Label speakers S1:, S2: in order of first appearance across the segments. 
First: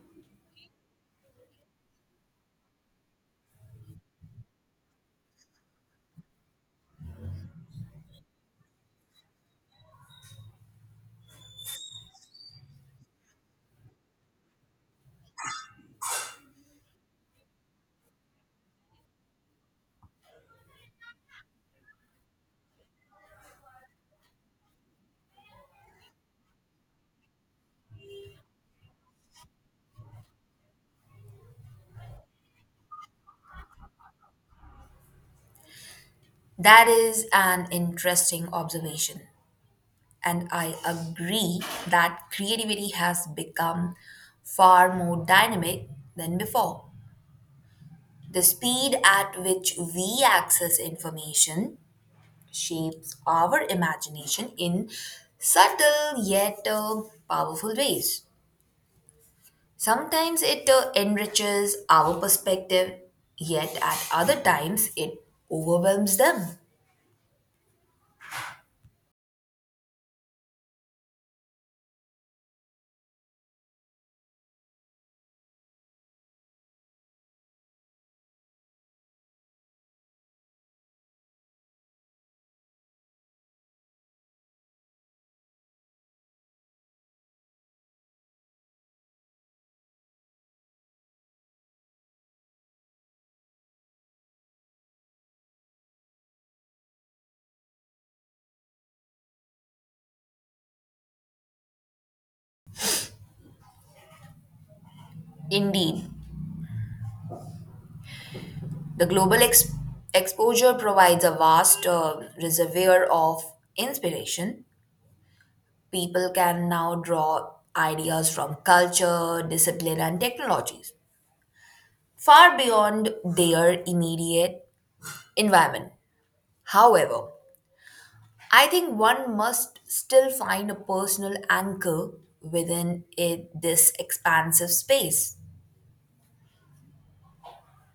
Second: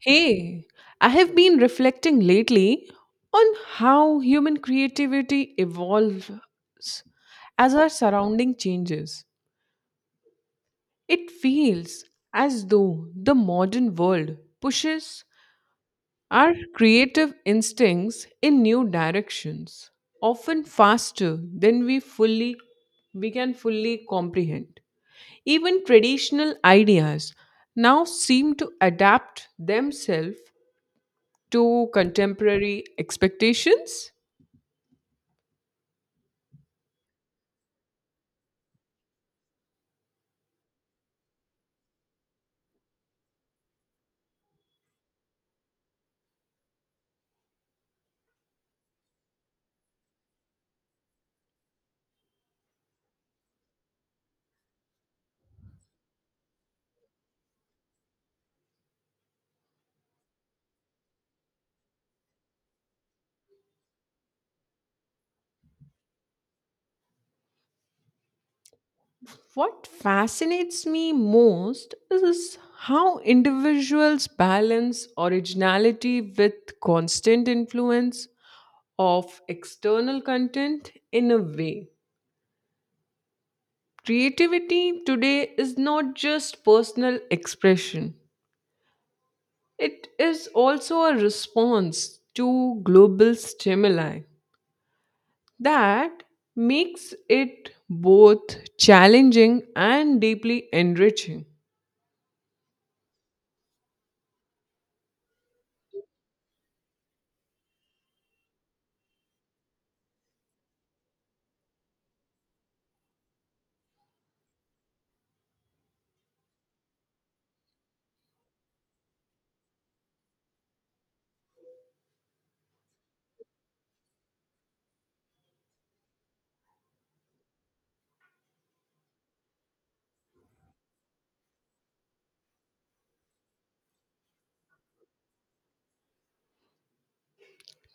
S1: Hey, I have been reflecting lately on how human creativity evolves as our surrounding changes. It feels as though the modern world pushes our creative instincts in new directions, often faster than we can fully comprehend. Even traditional ideas now seem to adapt themselves to contemporary expectations.
S2: That is an interesting observation, and I agree that creativity has become far more dynamic than before. The speed at which we access information shapes our imagination in subtle yet powerful ways. Sometimes it enriches our perspective, yet at other times it overwhelms them.
S1: What fascinates me most is how individuals balance originality with constant influence of external content in a way. Creativity today is not just personal expression, it is also a response to global stimuli. That makes it both challenging and deeply enriching.
S2: Indeed, the global exposure provides a vast reservoir of inspiration. People can now draw ideas from culture, discipline, and technologies far beyond their immediate environment. However, I think one must still find a personal anchor within it, this expansive space.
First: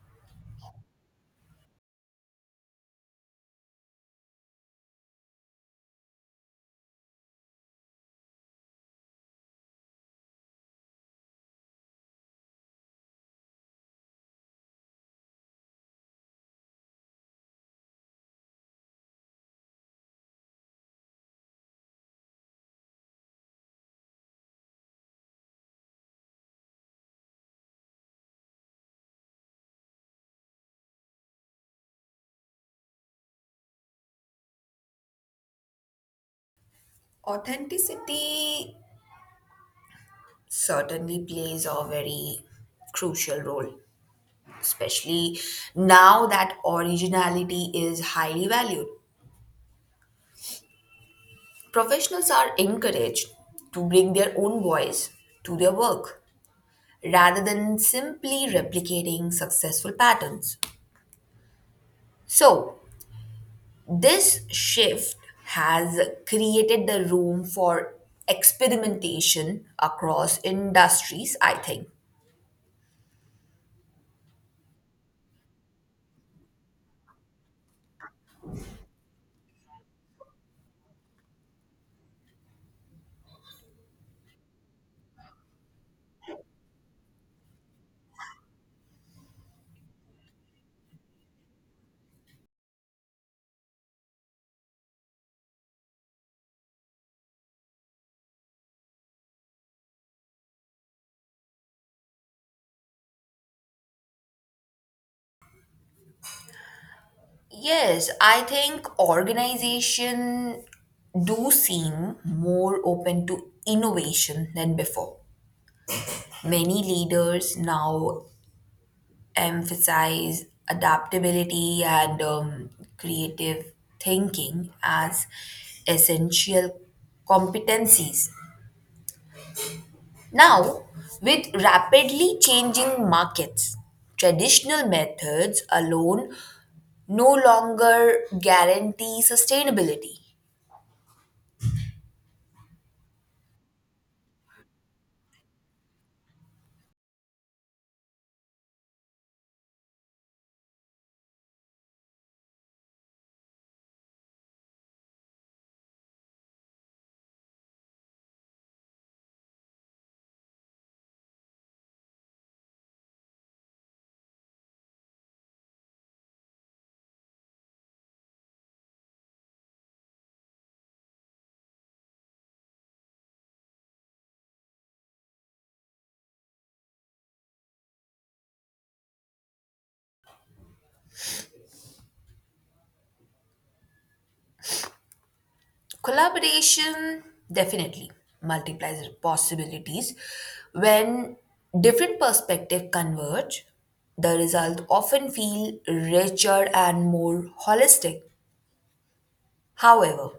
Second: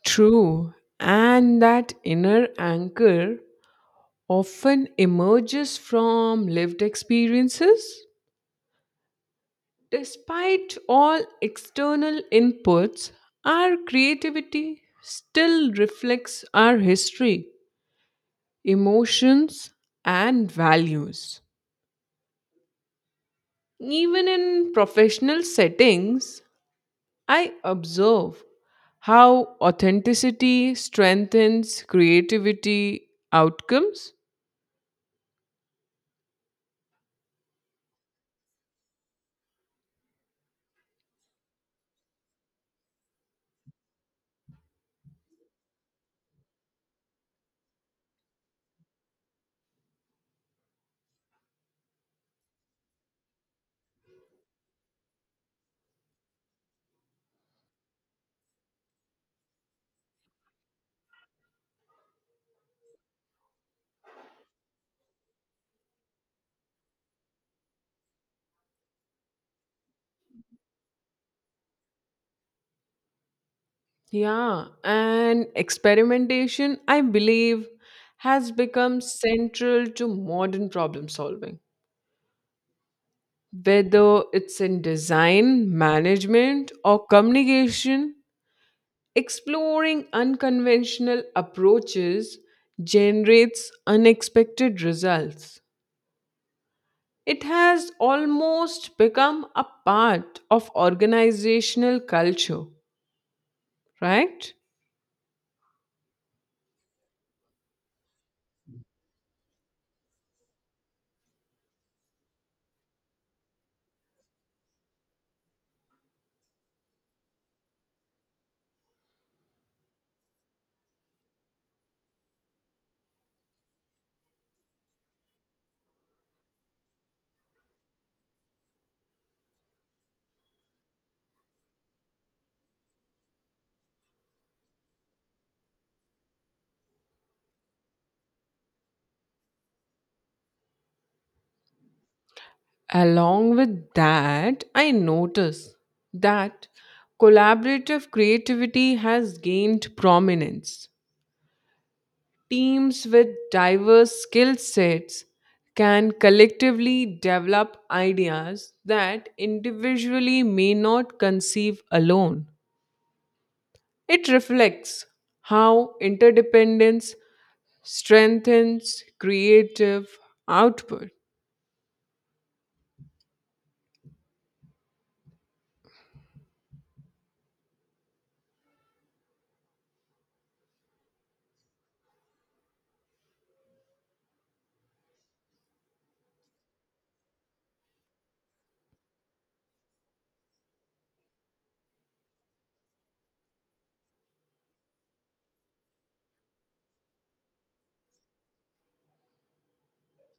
S1: True, and that inner anchor often emerges from lived experiences. Despite all external inputs, our creativity still reflects our history, emotions, and values. Even in professional settings, I observe how authenticity strengthens creativity outcomes.
S2: Authenticity certainly plays a very crucial role, especially now that originality is highly valued. Professionals are encouraged to bring their own voice to their work rather than simply replicating successful patterns. So, this shift has created the room for experimentation across industries, I think.
S1: Yeah, and experimentation, I believe, has become central to modern problem solving. Whether it's in design, management, or communication, exploring unconventional approaches generates unexpected results. It has almost become a part of organizational culture, right?
S2: Yes, I think organization do seem more open to innovation than before. Many leaders now emphasize adaptability and creative thinking as essential competencies. Now, with rapidly changing markets, traditional methods alone no longer guarantee sustainability.
S1: Along with that, I notice that collaborative creativity has gained prominence. Teams with diverse skill sets can collectively develop ideas that individually may not conceive alone. It reflects how interdependence strengthens creative output.
S2: Collaboration definitely multiplies possibilities. When different perspectives converge, the result often feel richer and more holistic. However,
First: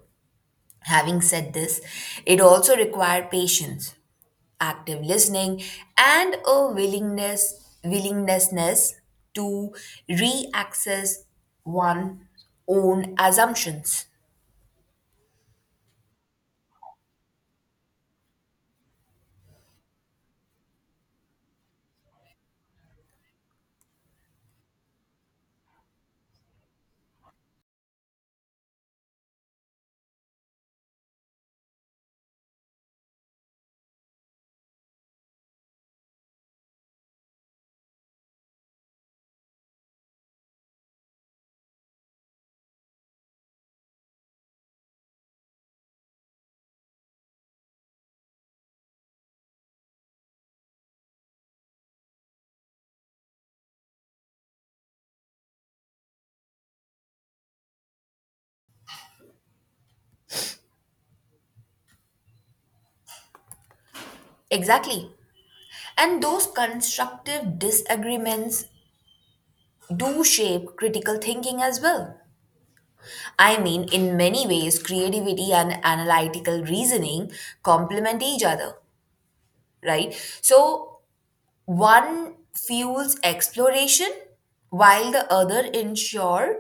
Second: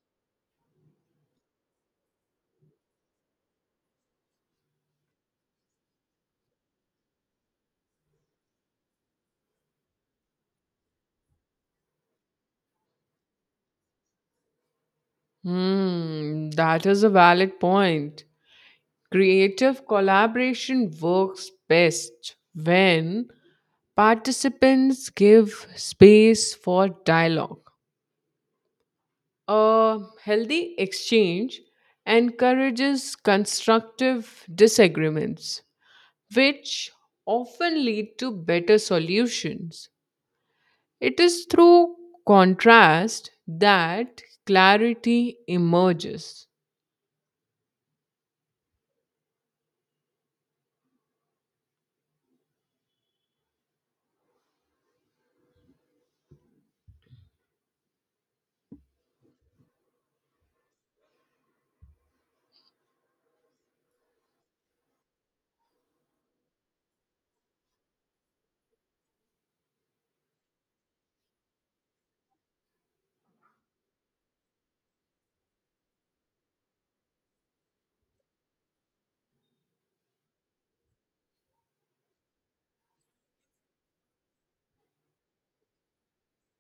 S2: having said this, it also requires patience, active listening, and a willingness to re-access one's own assumptions.
S1: Hmm, that is a valid point. Creative collaboration works best when participants give space for dialogue. A healthy exchange encourages constructive disagreements, which often lead to better solutions. It is through contrast that clarity emerges.
S2: Exactly. And those constructive disagreements do shape critical thinking as well. I mean, in many ways, creativity and analytical reasoning complement each other, right? So one fuels exploration while the other ensure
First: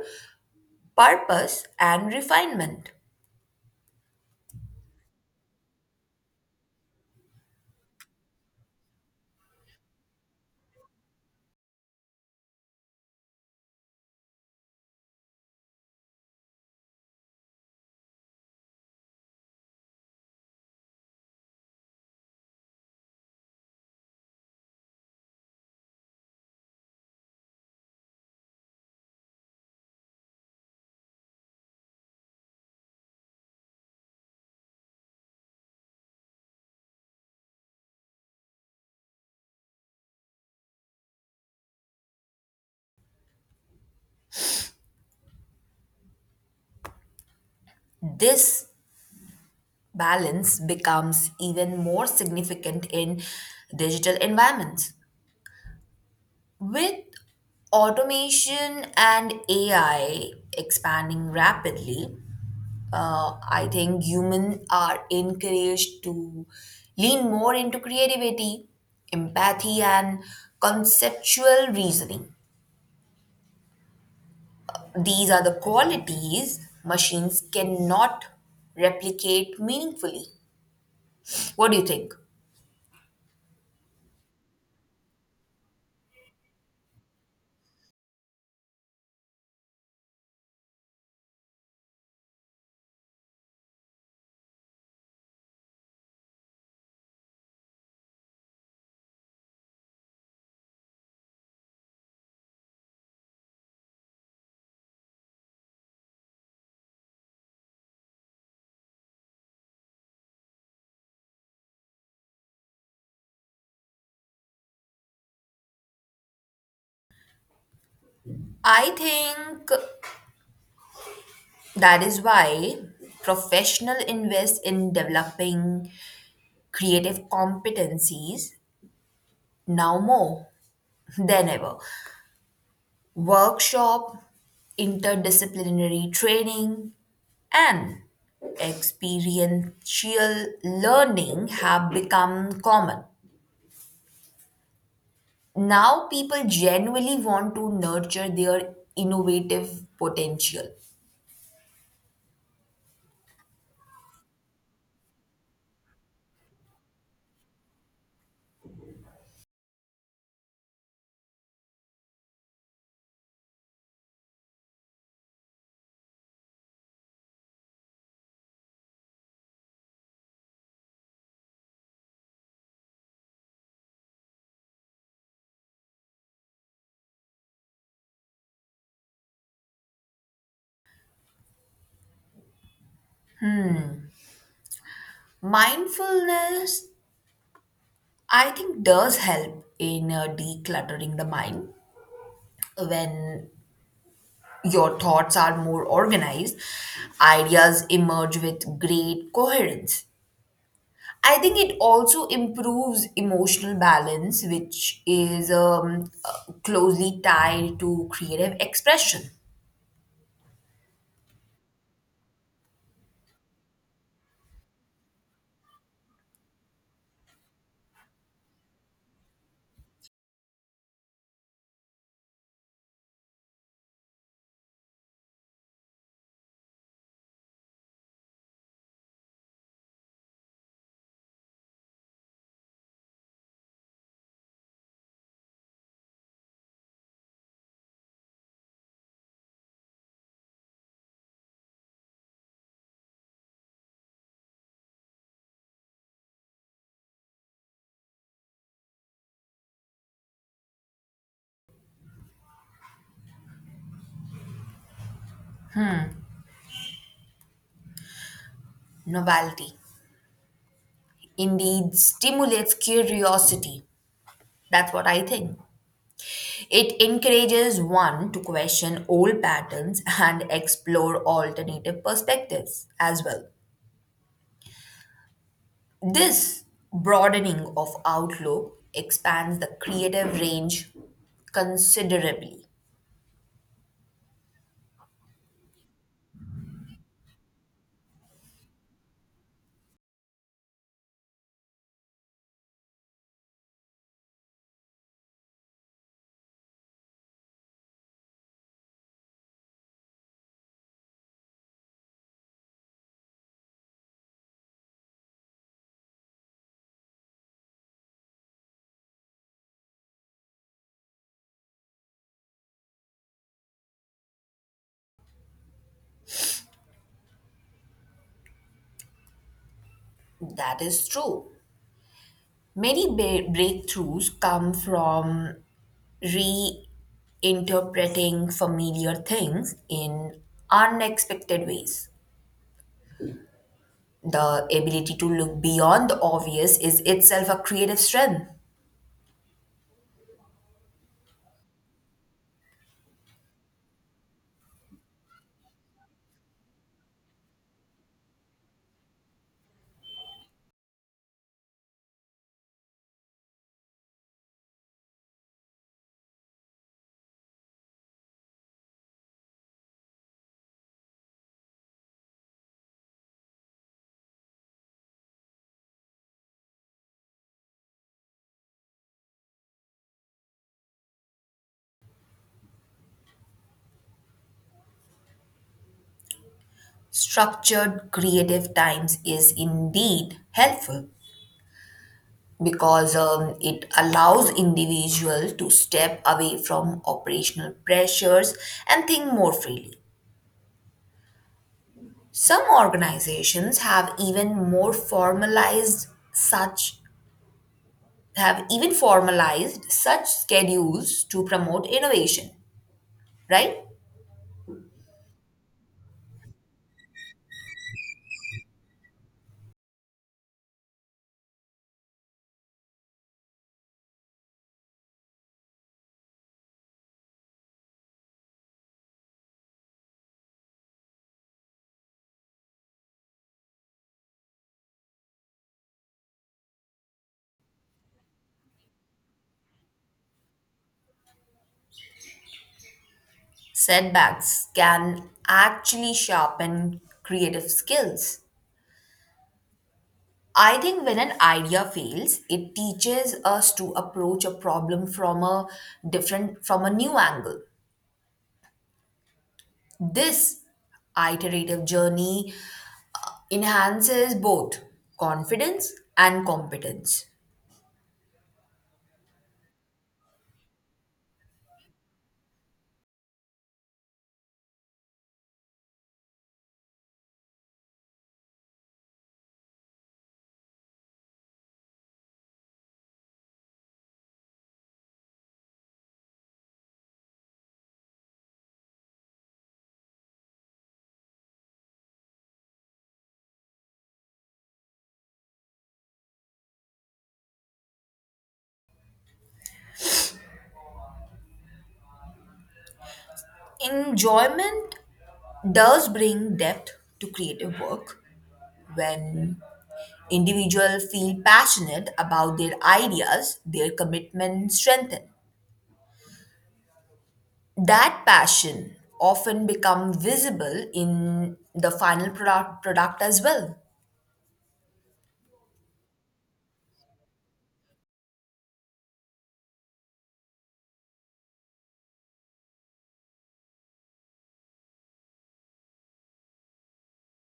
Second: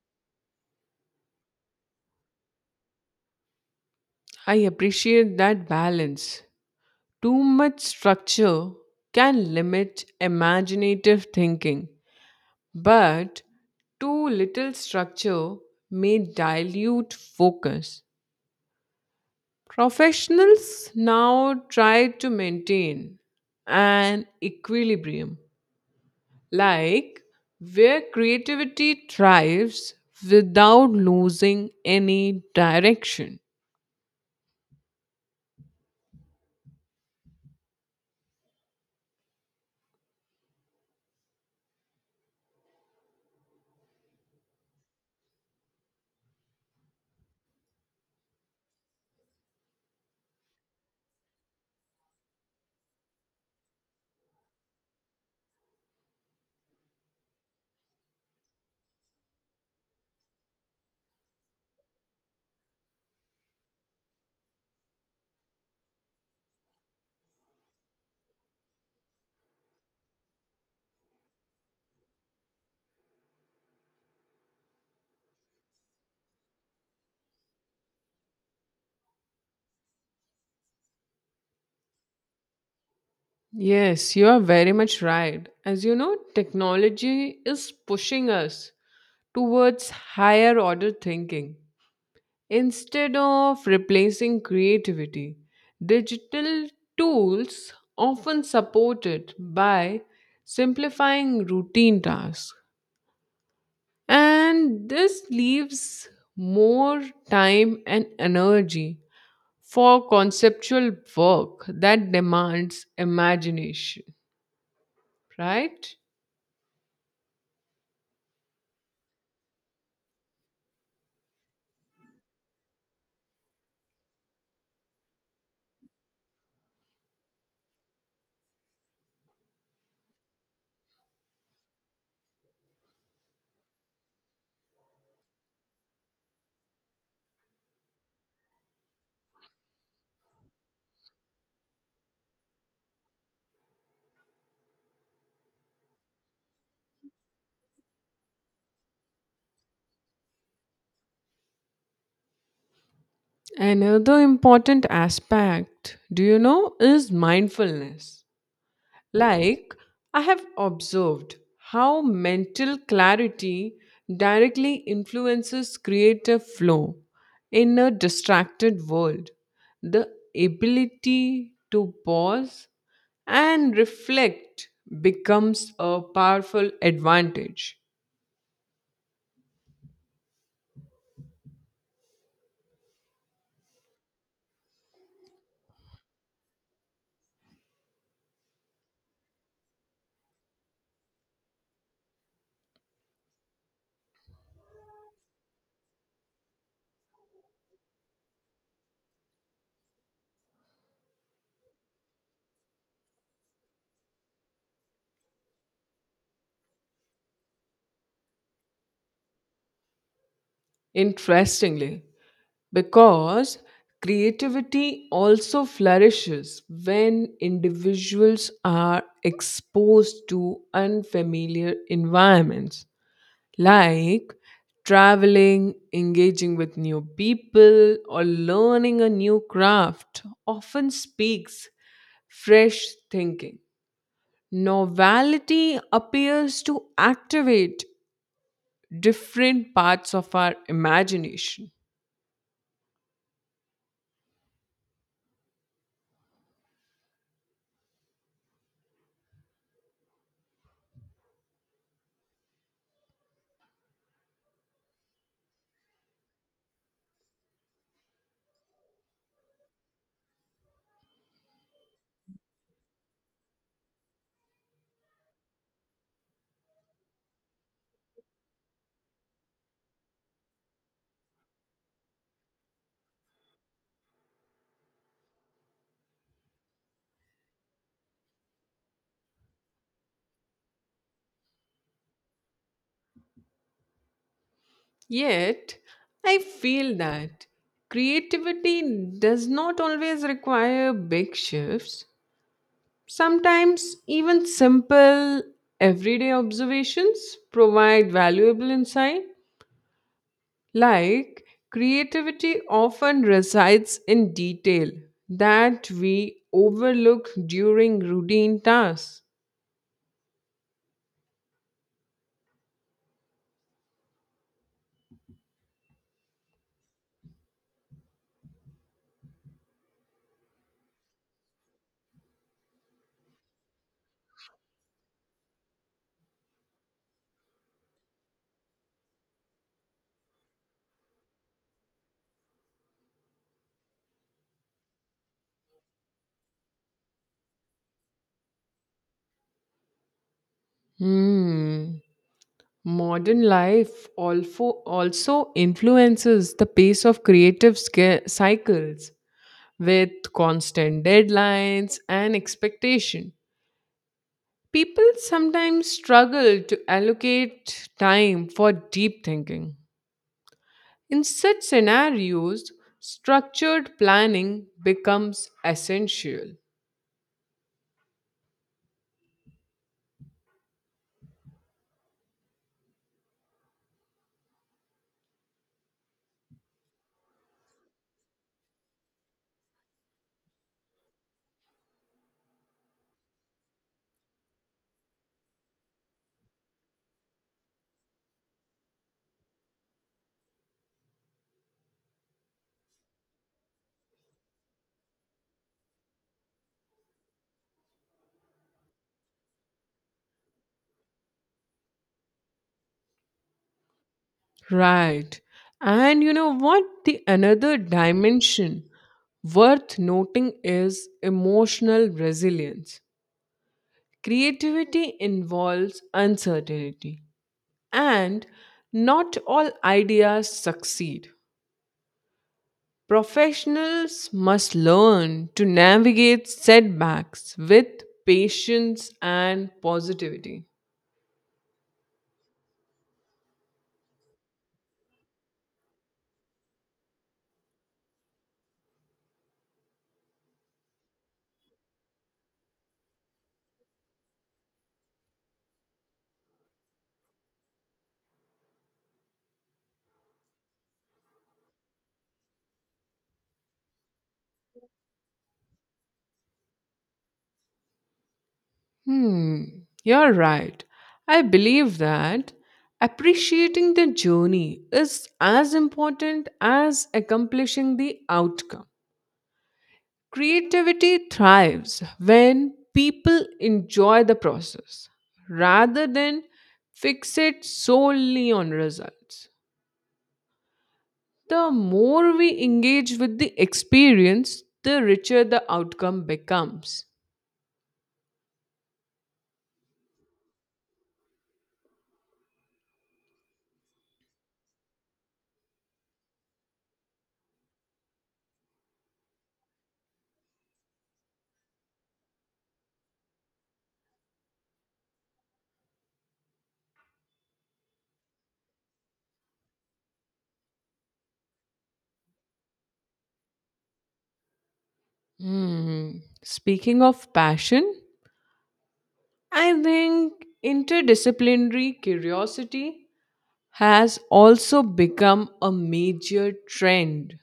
S2: purpose and refinement.
S1: I appreciate that balance. Too much structure can limit imaginative thinking, but too little structure may dilute focus. Professionals now try to maintain an equilibrium like where creativity thrives without losing any direction.
S2: This balance becomes even more significant in digital environments. With automation and AI expanding rapidly, I think humans are encouraged to lean more into creativity, empathy, and conceptual reasoning. These are the qualities machines cannot replicate meaningfully. What do you think?
S1: Yes, you are very much right. As you know, technology is pushing us towards higher order thinking. Instead of replacing creativity, digital tools often support it by simplifying routine tasks. And this leaves more time and energy for conceptual work that demands imagination, right?
S2: I think that is why professional invest in developing creative competencies now more than ever. Workshop, interdisciplinary training, and experiential learning have become common. Now, people genuinely want to nurture their innovative potential.
S1: Another important aspect, do you know, is mindfulness. Like, I have observed how mental clarity directly influences creative flow in a distracted world. The ability to pause and reflect becomes a powerful advantage.
S2: Mindfulness, I think, does help in decluttering the mind when your thoughts are more organized, ideas emerge with great coherence. I think it also improves emotional balance, which is closely tied to creative expression,
S1: Interestingly, because creativity also flourishes when individuals are exposed to unfamiliar environments like traveling engaging with new people or learning a new craft often speaks fresh thinking novelty appears to activate different parts of our imagination.
S2: novelty. Indeed, stimulates curiosity. That's what I think. It encourages one to question old patterns and explore alternative perspectives as well. This broadening of outlook expands the creative range considerably.
S1: Yet, I feel that creativity does not always require big shifts. Sometimes, even simple, everyday observations provide valuable insight. Like, creativity often resides in detail that we overlook during routine tasks.
S2: That is true. Many breakthroughs come from reinterpreting familiar things in unexpected ways. The ability to look beyond the obvious is itself a creative strength.
S1: Hmm. Modern life also influences the pace of creative cycles with constant deadlines and expectation. People sometimes struggle to allocate time for deep thinking. In such scenarios, structured planning becomes essential.
S2: Structured creative times is indeed helpful, because it allows individuals to step away from operational pressures and think more freely. Some organizations have even formalized such schedules to promote innovation, right?
S1: Right. And you know what? The another dimension worth noting is emotional resilience. Creativity involves uncertainty, and not all ideas succeed. Professionals must learn to navigate setbacks with patience and positivity.
S2: Setbacks can actually sharpen creative skills. I think when an idea fails, it teaches us to approach a problem from a different from a new angle. This iterative journey enhances both confidence and competence.
S1: Hmm, you're right. I believe that appreciating the journey is as important as accomplishing the outcome. Creativity thrives when people enjoy the process rather than fixate solely on results. The more we engage with the experience, the richer the outcome becomes.
S2: Enjoyment does bring depth to creative work when individuals feel passionate about their ideas, their commitment strengthens. That passion often becomes visible in the final product as well.
S1: Hmm. Speaking of passion, I think interdisciplinary curiosity has also become a major trend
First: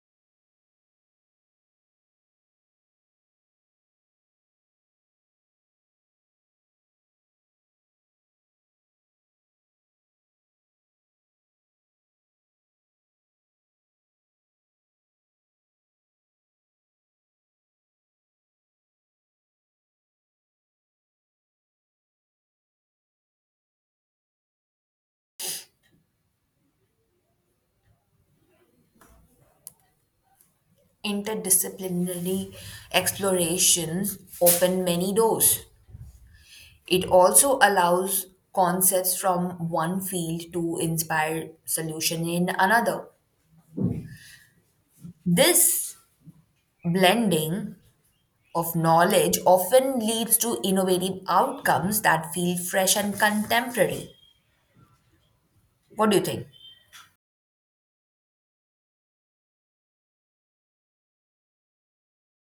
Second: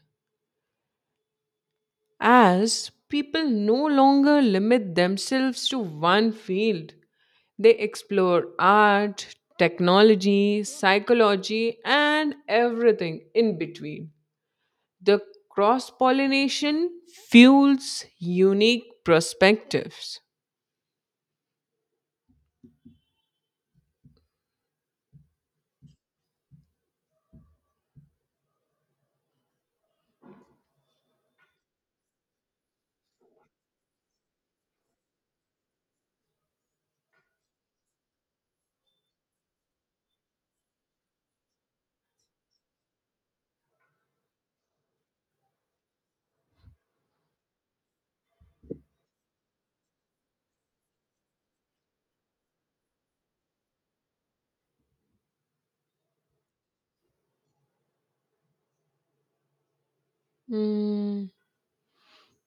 S1: as people no longer limit themselves to one field. They explore art, technology, psychology, and everything in between. The cross pollination fuels unique perspectives.
S2: Interdisciplinary explorations open many doors. It also allows concepts from one field to inspire solution in another. This blending of knowledge often leads to innovative outcomes that feel fresh and contemporary. What do you think?
S1: Hmm.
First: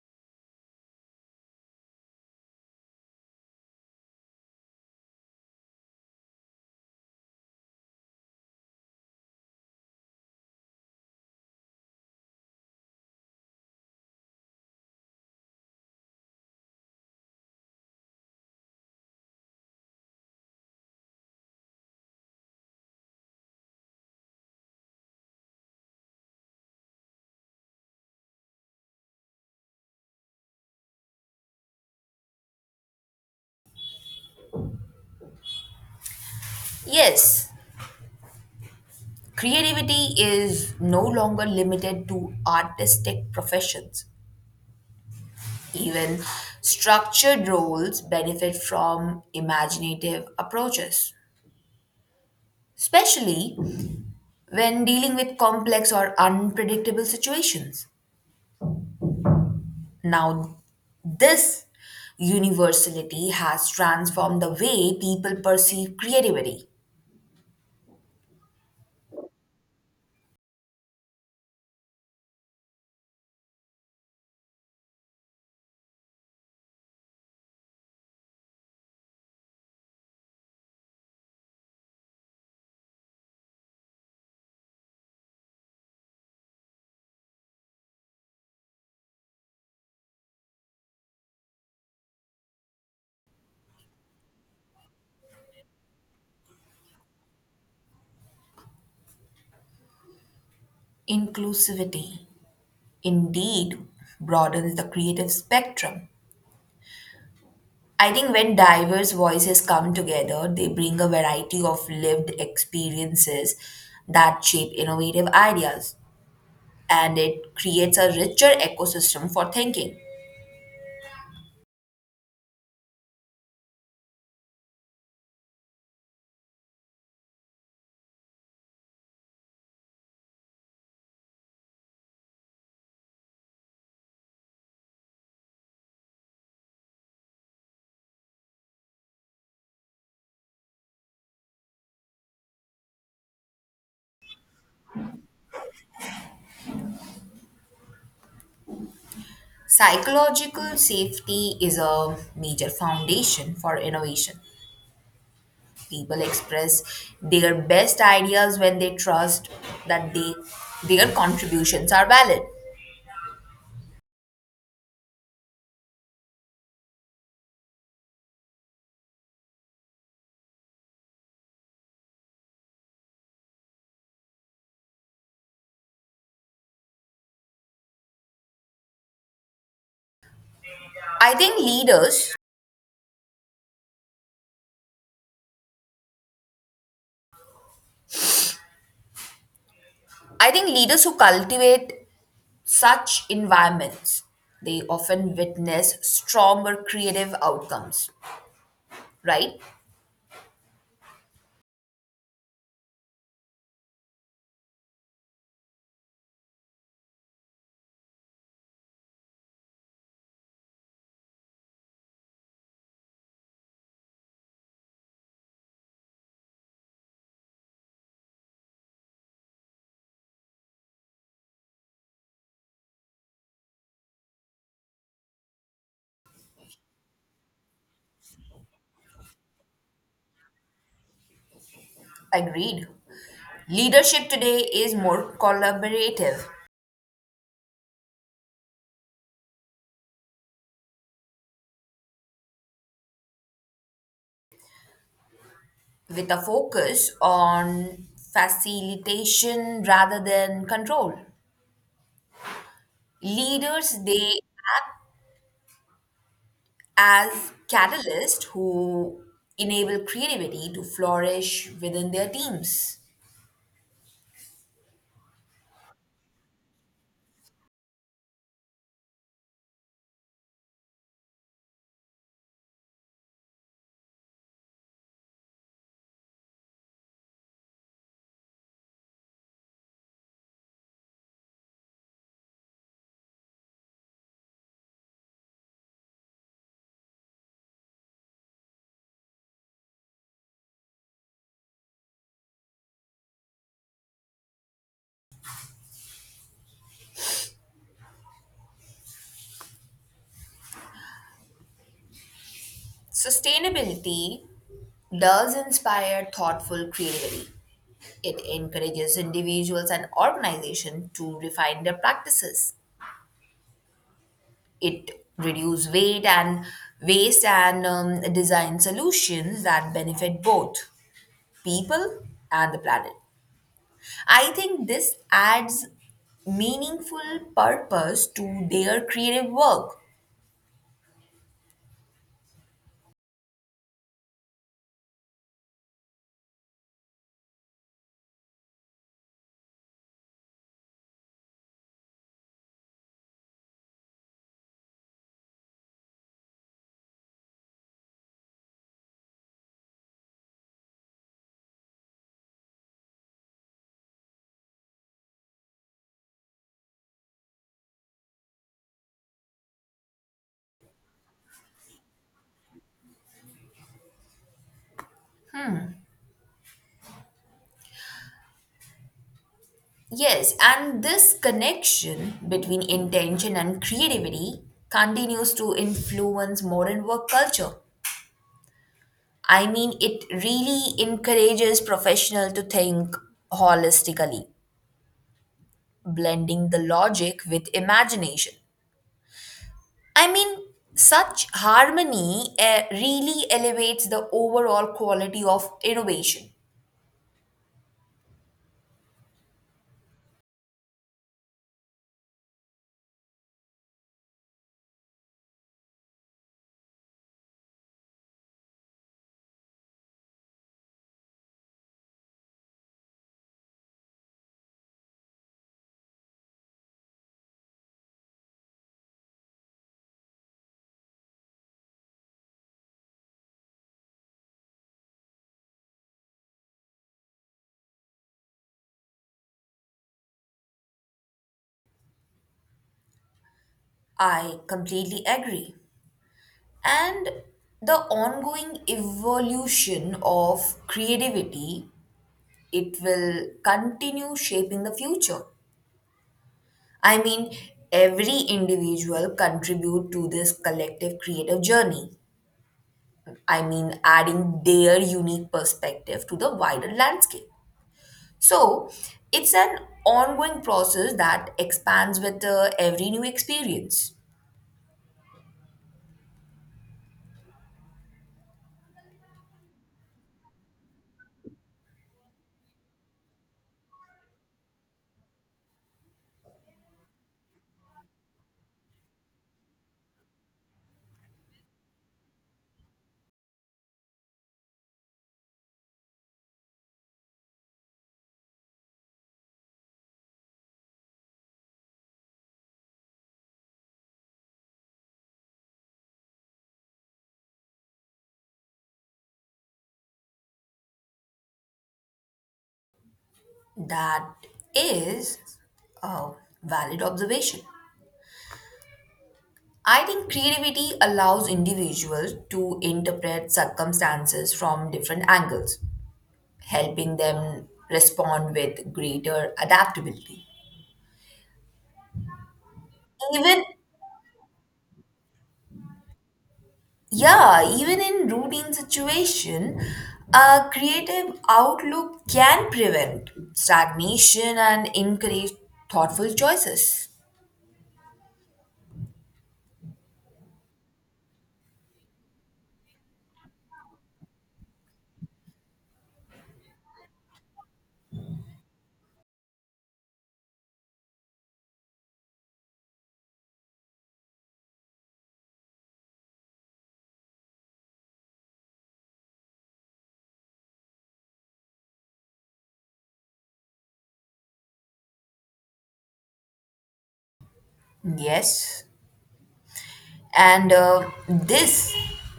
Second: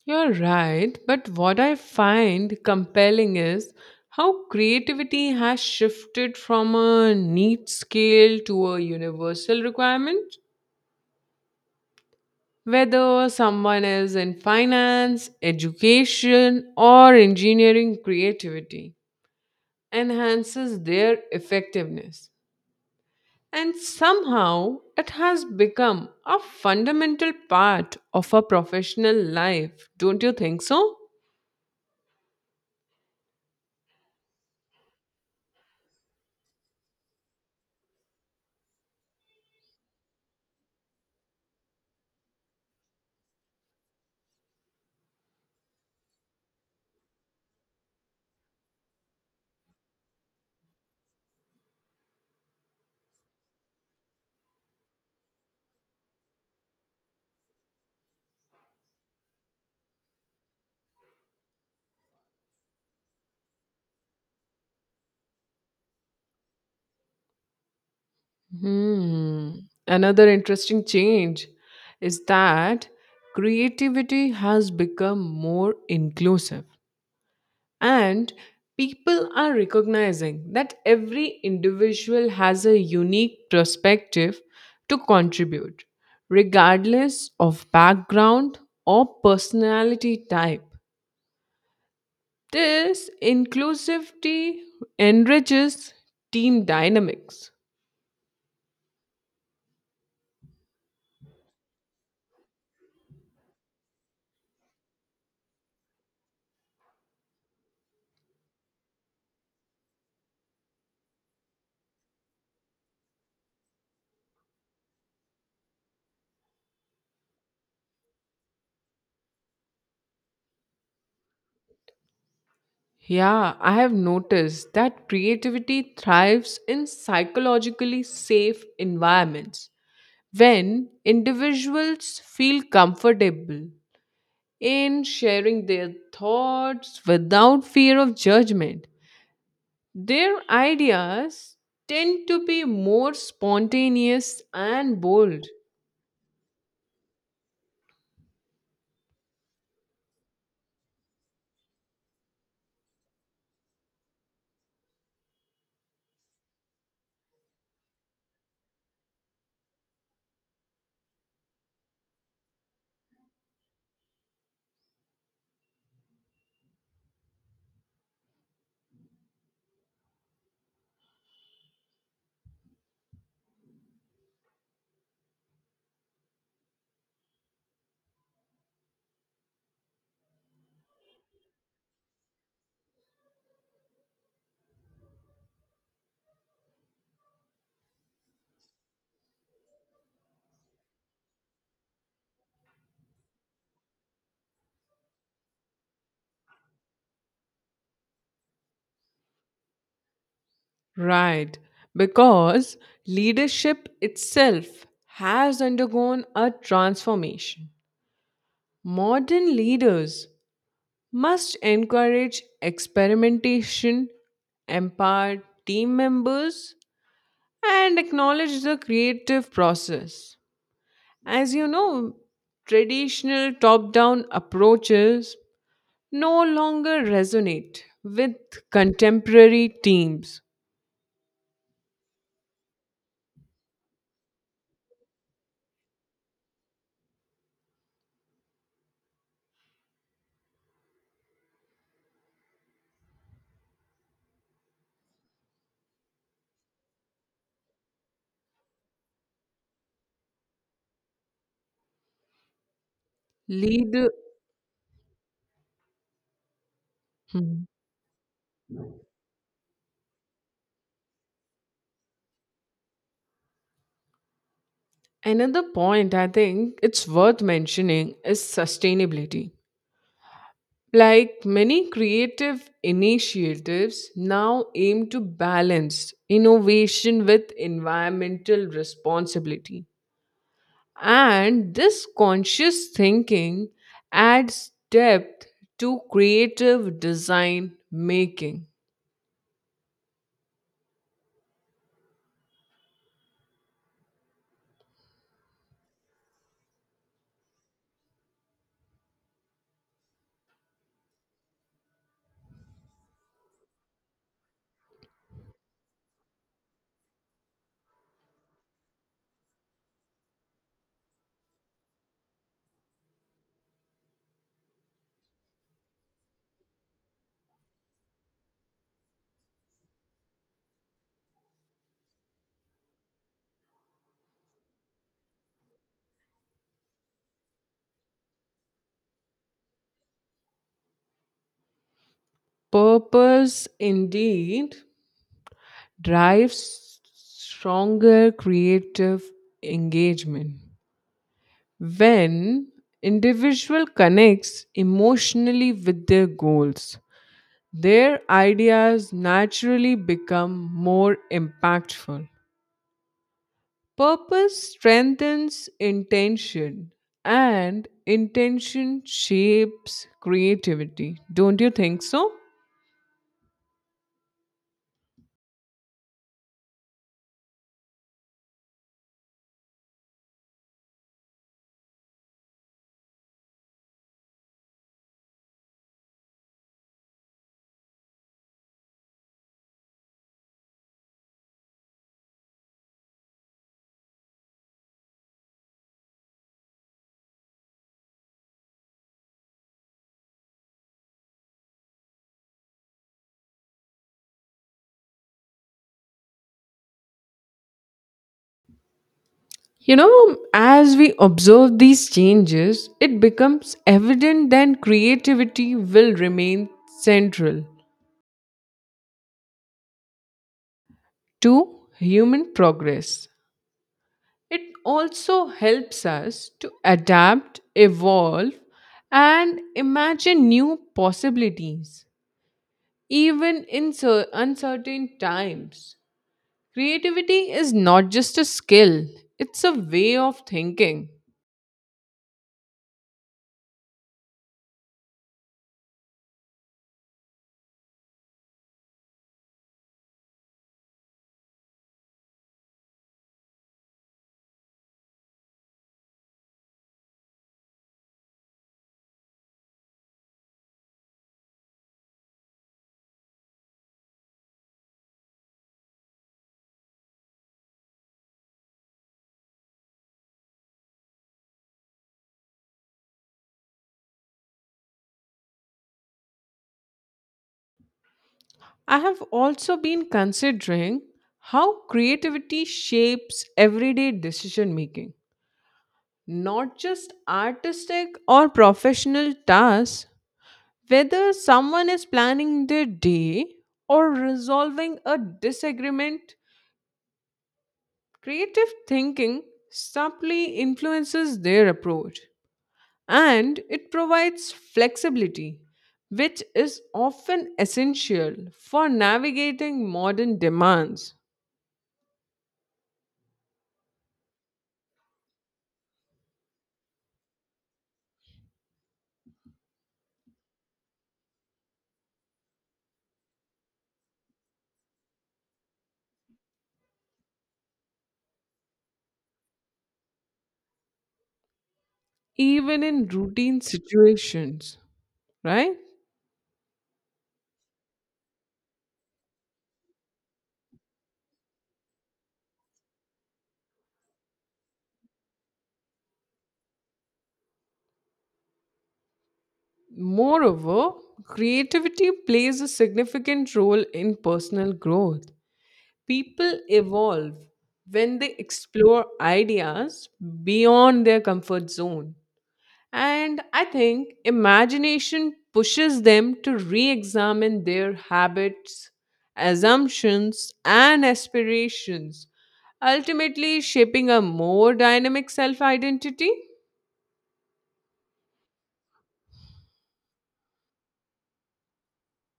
S1: You're right, but what I find compelling is how creativity has shifted from a neat scale to a universal requirement. Whether someone is in finance, education, or engineering, creativity enhances their effectiveness. And somehow it has become a fundamental part of a professional life, don't you think so?
S2: Yes, creativity is no longer limited to artistic professions. Even structured roles benefit from imaginative approaches, especially when dealing with complex or unpredictable situations. Now, this universality has transformed the way people perceive creativity.
S1: Hmm. Another interesting change is that creativity has become more inclusive, and people are recognizing that every individual has a unique perspective to contribute, regardless of background or personality type. This inclusivity enriches team dynamics.
S2: Inclusivity indeed broadens the creative spectrum. I think when diverse voices come together, they bring a variety of lived experiences that shape innovative ideas, and it creates a richer ecosystem for thinking.
S1: Yeah, I have noticed that creativity thrives in psychologically safe environments when individuals feel comfortable in sharing their thoughts without fear of judgment. Their ideas tend to be more spontaneous and bold.
S2: Psychological safety is a major foundation for innovation. People express their best ideas when they trust that they their contributions are valid. I think leaders I think leaders who cultivate such environments they often witness stronger creative outcomes, right?
S1: Right, because leadership itself has undergone a transformation. Modern leaders must encourage experimentation, empower team members, and acknowledge the creative process. As you know, traditional top down approaches no longer resonate with contemporary teams.
S2: Agreed. Leadership today is more collaborative with a focus on facilitation rather than control. Leaders,
S1: Leader.
S2: they as
S1: Hmm.
S2: catalysts who enable creativity to flourish within their teams.
S1: Another point I think it's worth mentioning is sustainability. Like many creative initiatives now aim to balance innovation with environmental responsibility. And this conscious thinking adds depth to creative design making.
S2: Sustainability does inspire thoughtful creativity. It encourages individuals and organizations to refine their practices. It reduces weight and waste and design solutions that benefit both people and the planet. I think this adds meaningful purpose to their creative work.
S1: Purpose indeed drives stronger creative engagement. When individual connects emotionally with their goals their ideas naturally become more impactful, purpose strengthens intention and intention shapes creativity, don't you think so?
S2: Yes, and this connection between intention and creativity continues to influence modern work culture. I mean, it really encourages professionals to think holistically, blending the logic with imagination. I mean, such harmony really elevates the overall quality of innovation.
S1: You know, as we observe these changes, it becomes evident that creativity will remain central to human progress. It also helps us to adapt, evolve, and imagine new possibilities, even in uncertain times. Creativity is not just a skill, it's a way of thinking.
S2: I completely agree. And the ongoing evolution of creativity, it will continue shaping the future. I mean, every individual contribute to this collective creative journey. I mean, adding their unique perspective to the wider landscape. So it's an ongoing process that expands with every new experience.
S1: I have also been considering how creativity shapes everyday decision making, not just artistic or professional tasks. Whether someone is planning their day or resolving a disagreement, creative thinking subtly influences their approach and it provides flexibility, which is often essential for navigating modern demands,
S2: That is a valid observation. I think creativity allows individuals to interpret circumstances from different angles, helping them respond with greater adaptability.
S1: even in routine
S2: Even,
S1: situations, right?
S2: yeah, even in routine situation a creative outlook can prevent stagnation and encourage thoughtful choices.
S1: Moreover, creativity plays a significant role in personal growth. People evolve when they explore ideas beyond their comfort zone. And I think imagination pushes them to re examine their habits, assumptions, and aspirations, ultimately shaping a more dynamic self identity.
S2: Yes, and this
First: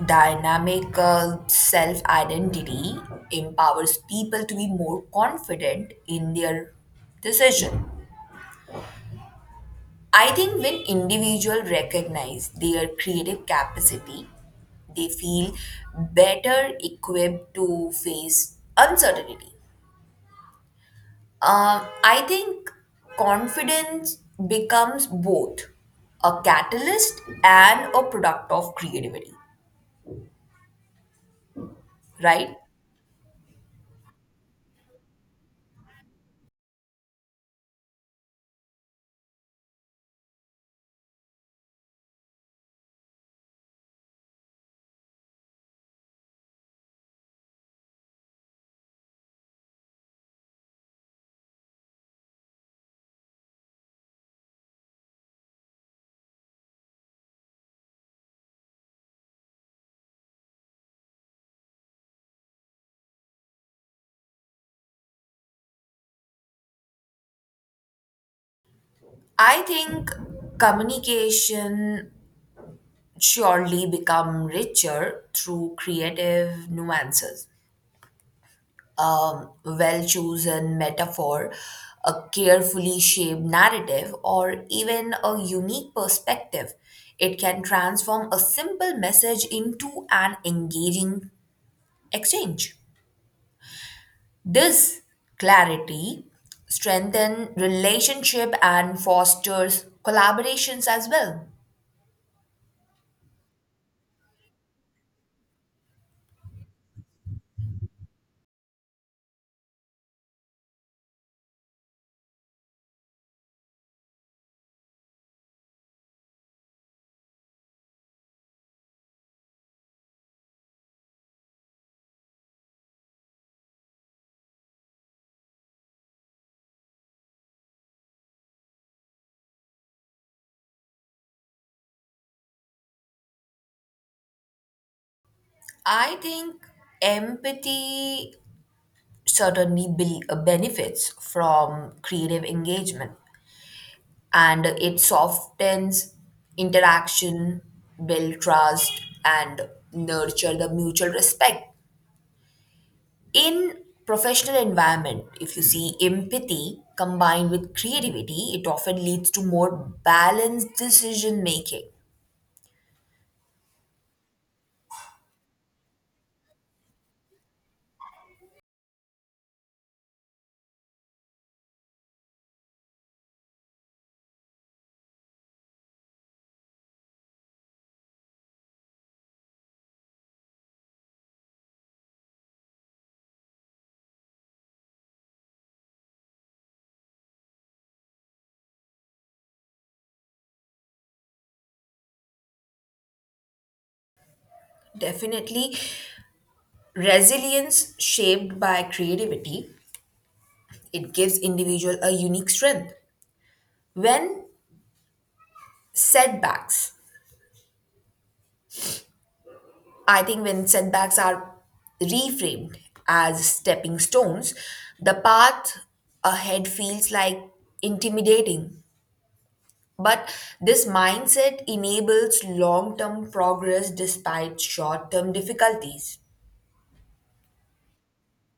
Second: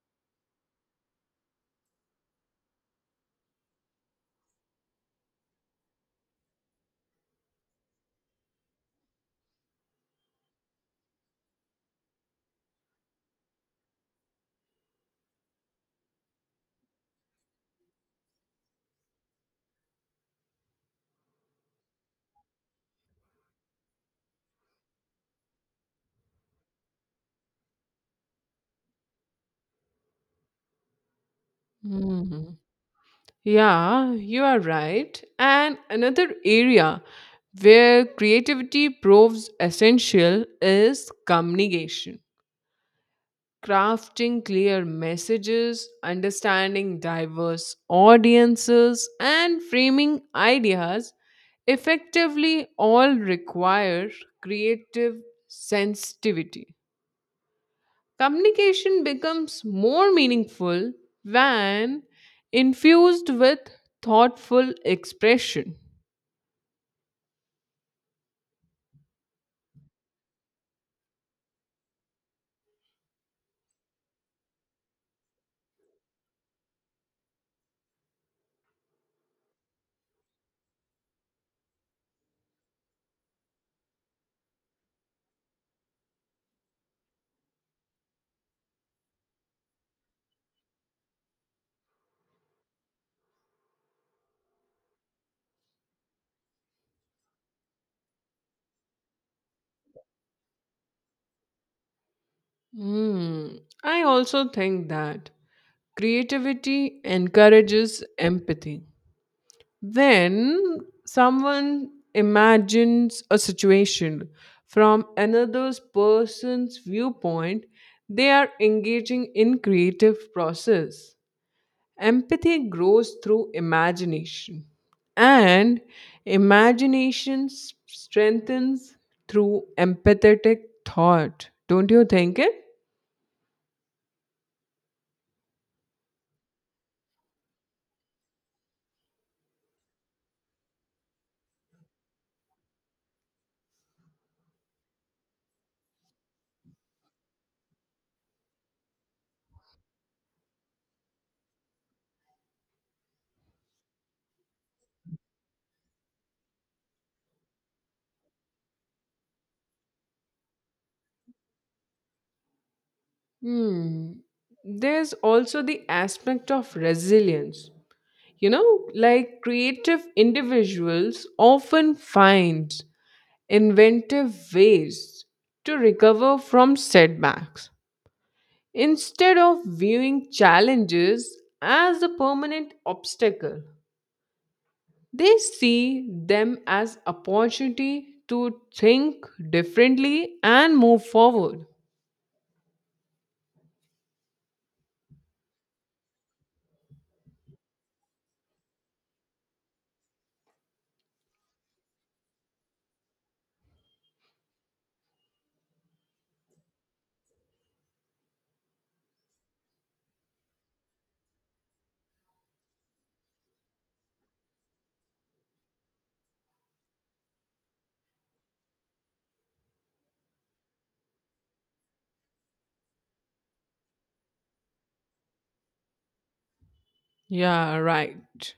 S2: dynamic self identity empowers people to be more confident in their decision. I think when individuals recognize their creative capacity, they feel better equipped to face uncertainty. I think confidence becomes both a catalyst and a product of creativity, right?
S1: Yeah, you are right. And another area where creativity proves essential is communication. Crafting clear messages, understanding diverse audiences, and framing ideas effectively all require creative sensitivity. Communication becomes more meaningful when infused with thoughtful expression.
S2: I think communication surely become richer through creative nuances, well chosen metaphor, a carefully shaped narrative, or even a unique perspective. It can transform a simple message into an engaging exchange. This clarity strengthens relationship and fosters collaborations as well.
S1: Hmm, I also think that creativity encourages empathy. When someone imagines a situation from another person's viewpoint, they are engaging in creative process. Empathy grows through imagination, and strengthens through empathetic thought. Don't you think it?
S2: I think empathy certainly benefits from creative engagement and it softens interaction, build trust, and nurture the mutual respect. In professional environment, if you see empathy combined with creativity, it often leads to more balanced decision making.
S1: Hmm. There's also the aspect of resilience. You know, like creative individuals often find inventive ways to recover from setbacks. Instead of viewing challenges as a permanent obstacle, they see them as opportunity to think differently and move forward.
S2: Definitely, resilience shaped by creativity, it gives individual a unique strength. When setbacks I think when setbacks are reframed as stepping stones, the path ahead feels like intimidating. But this mindset enables long term progress despite short term difficulties.
S1: Yeah, right.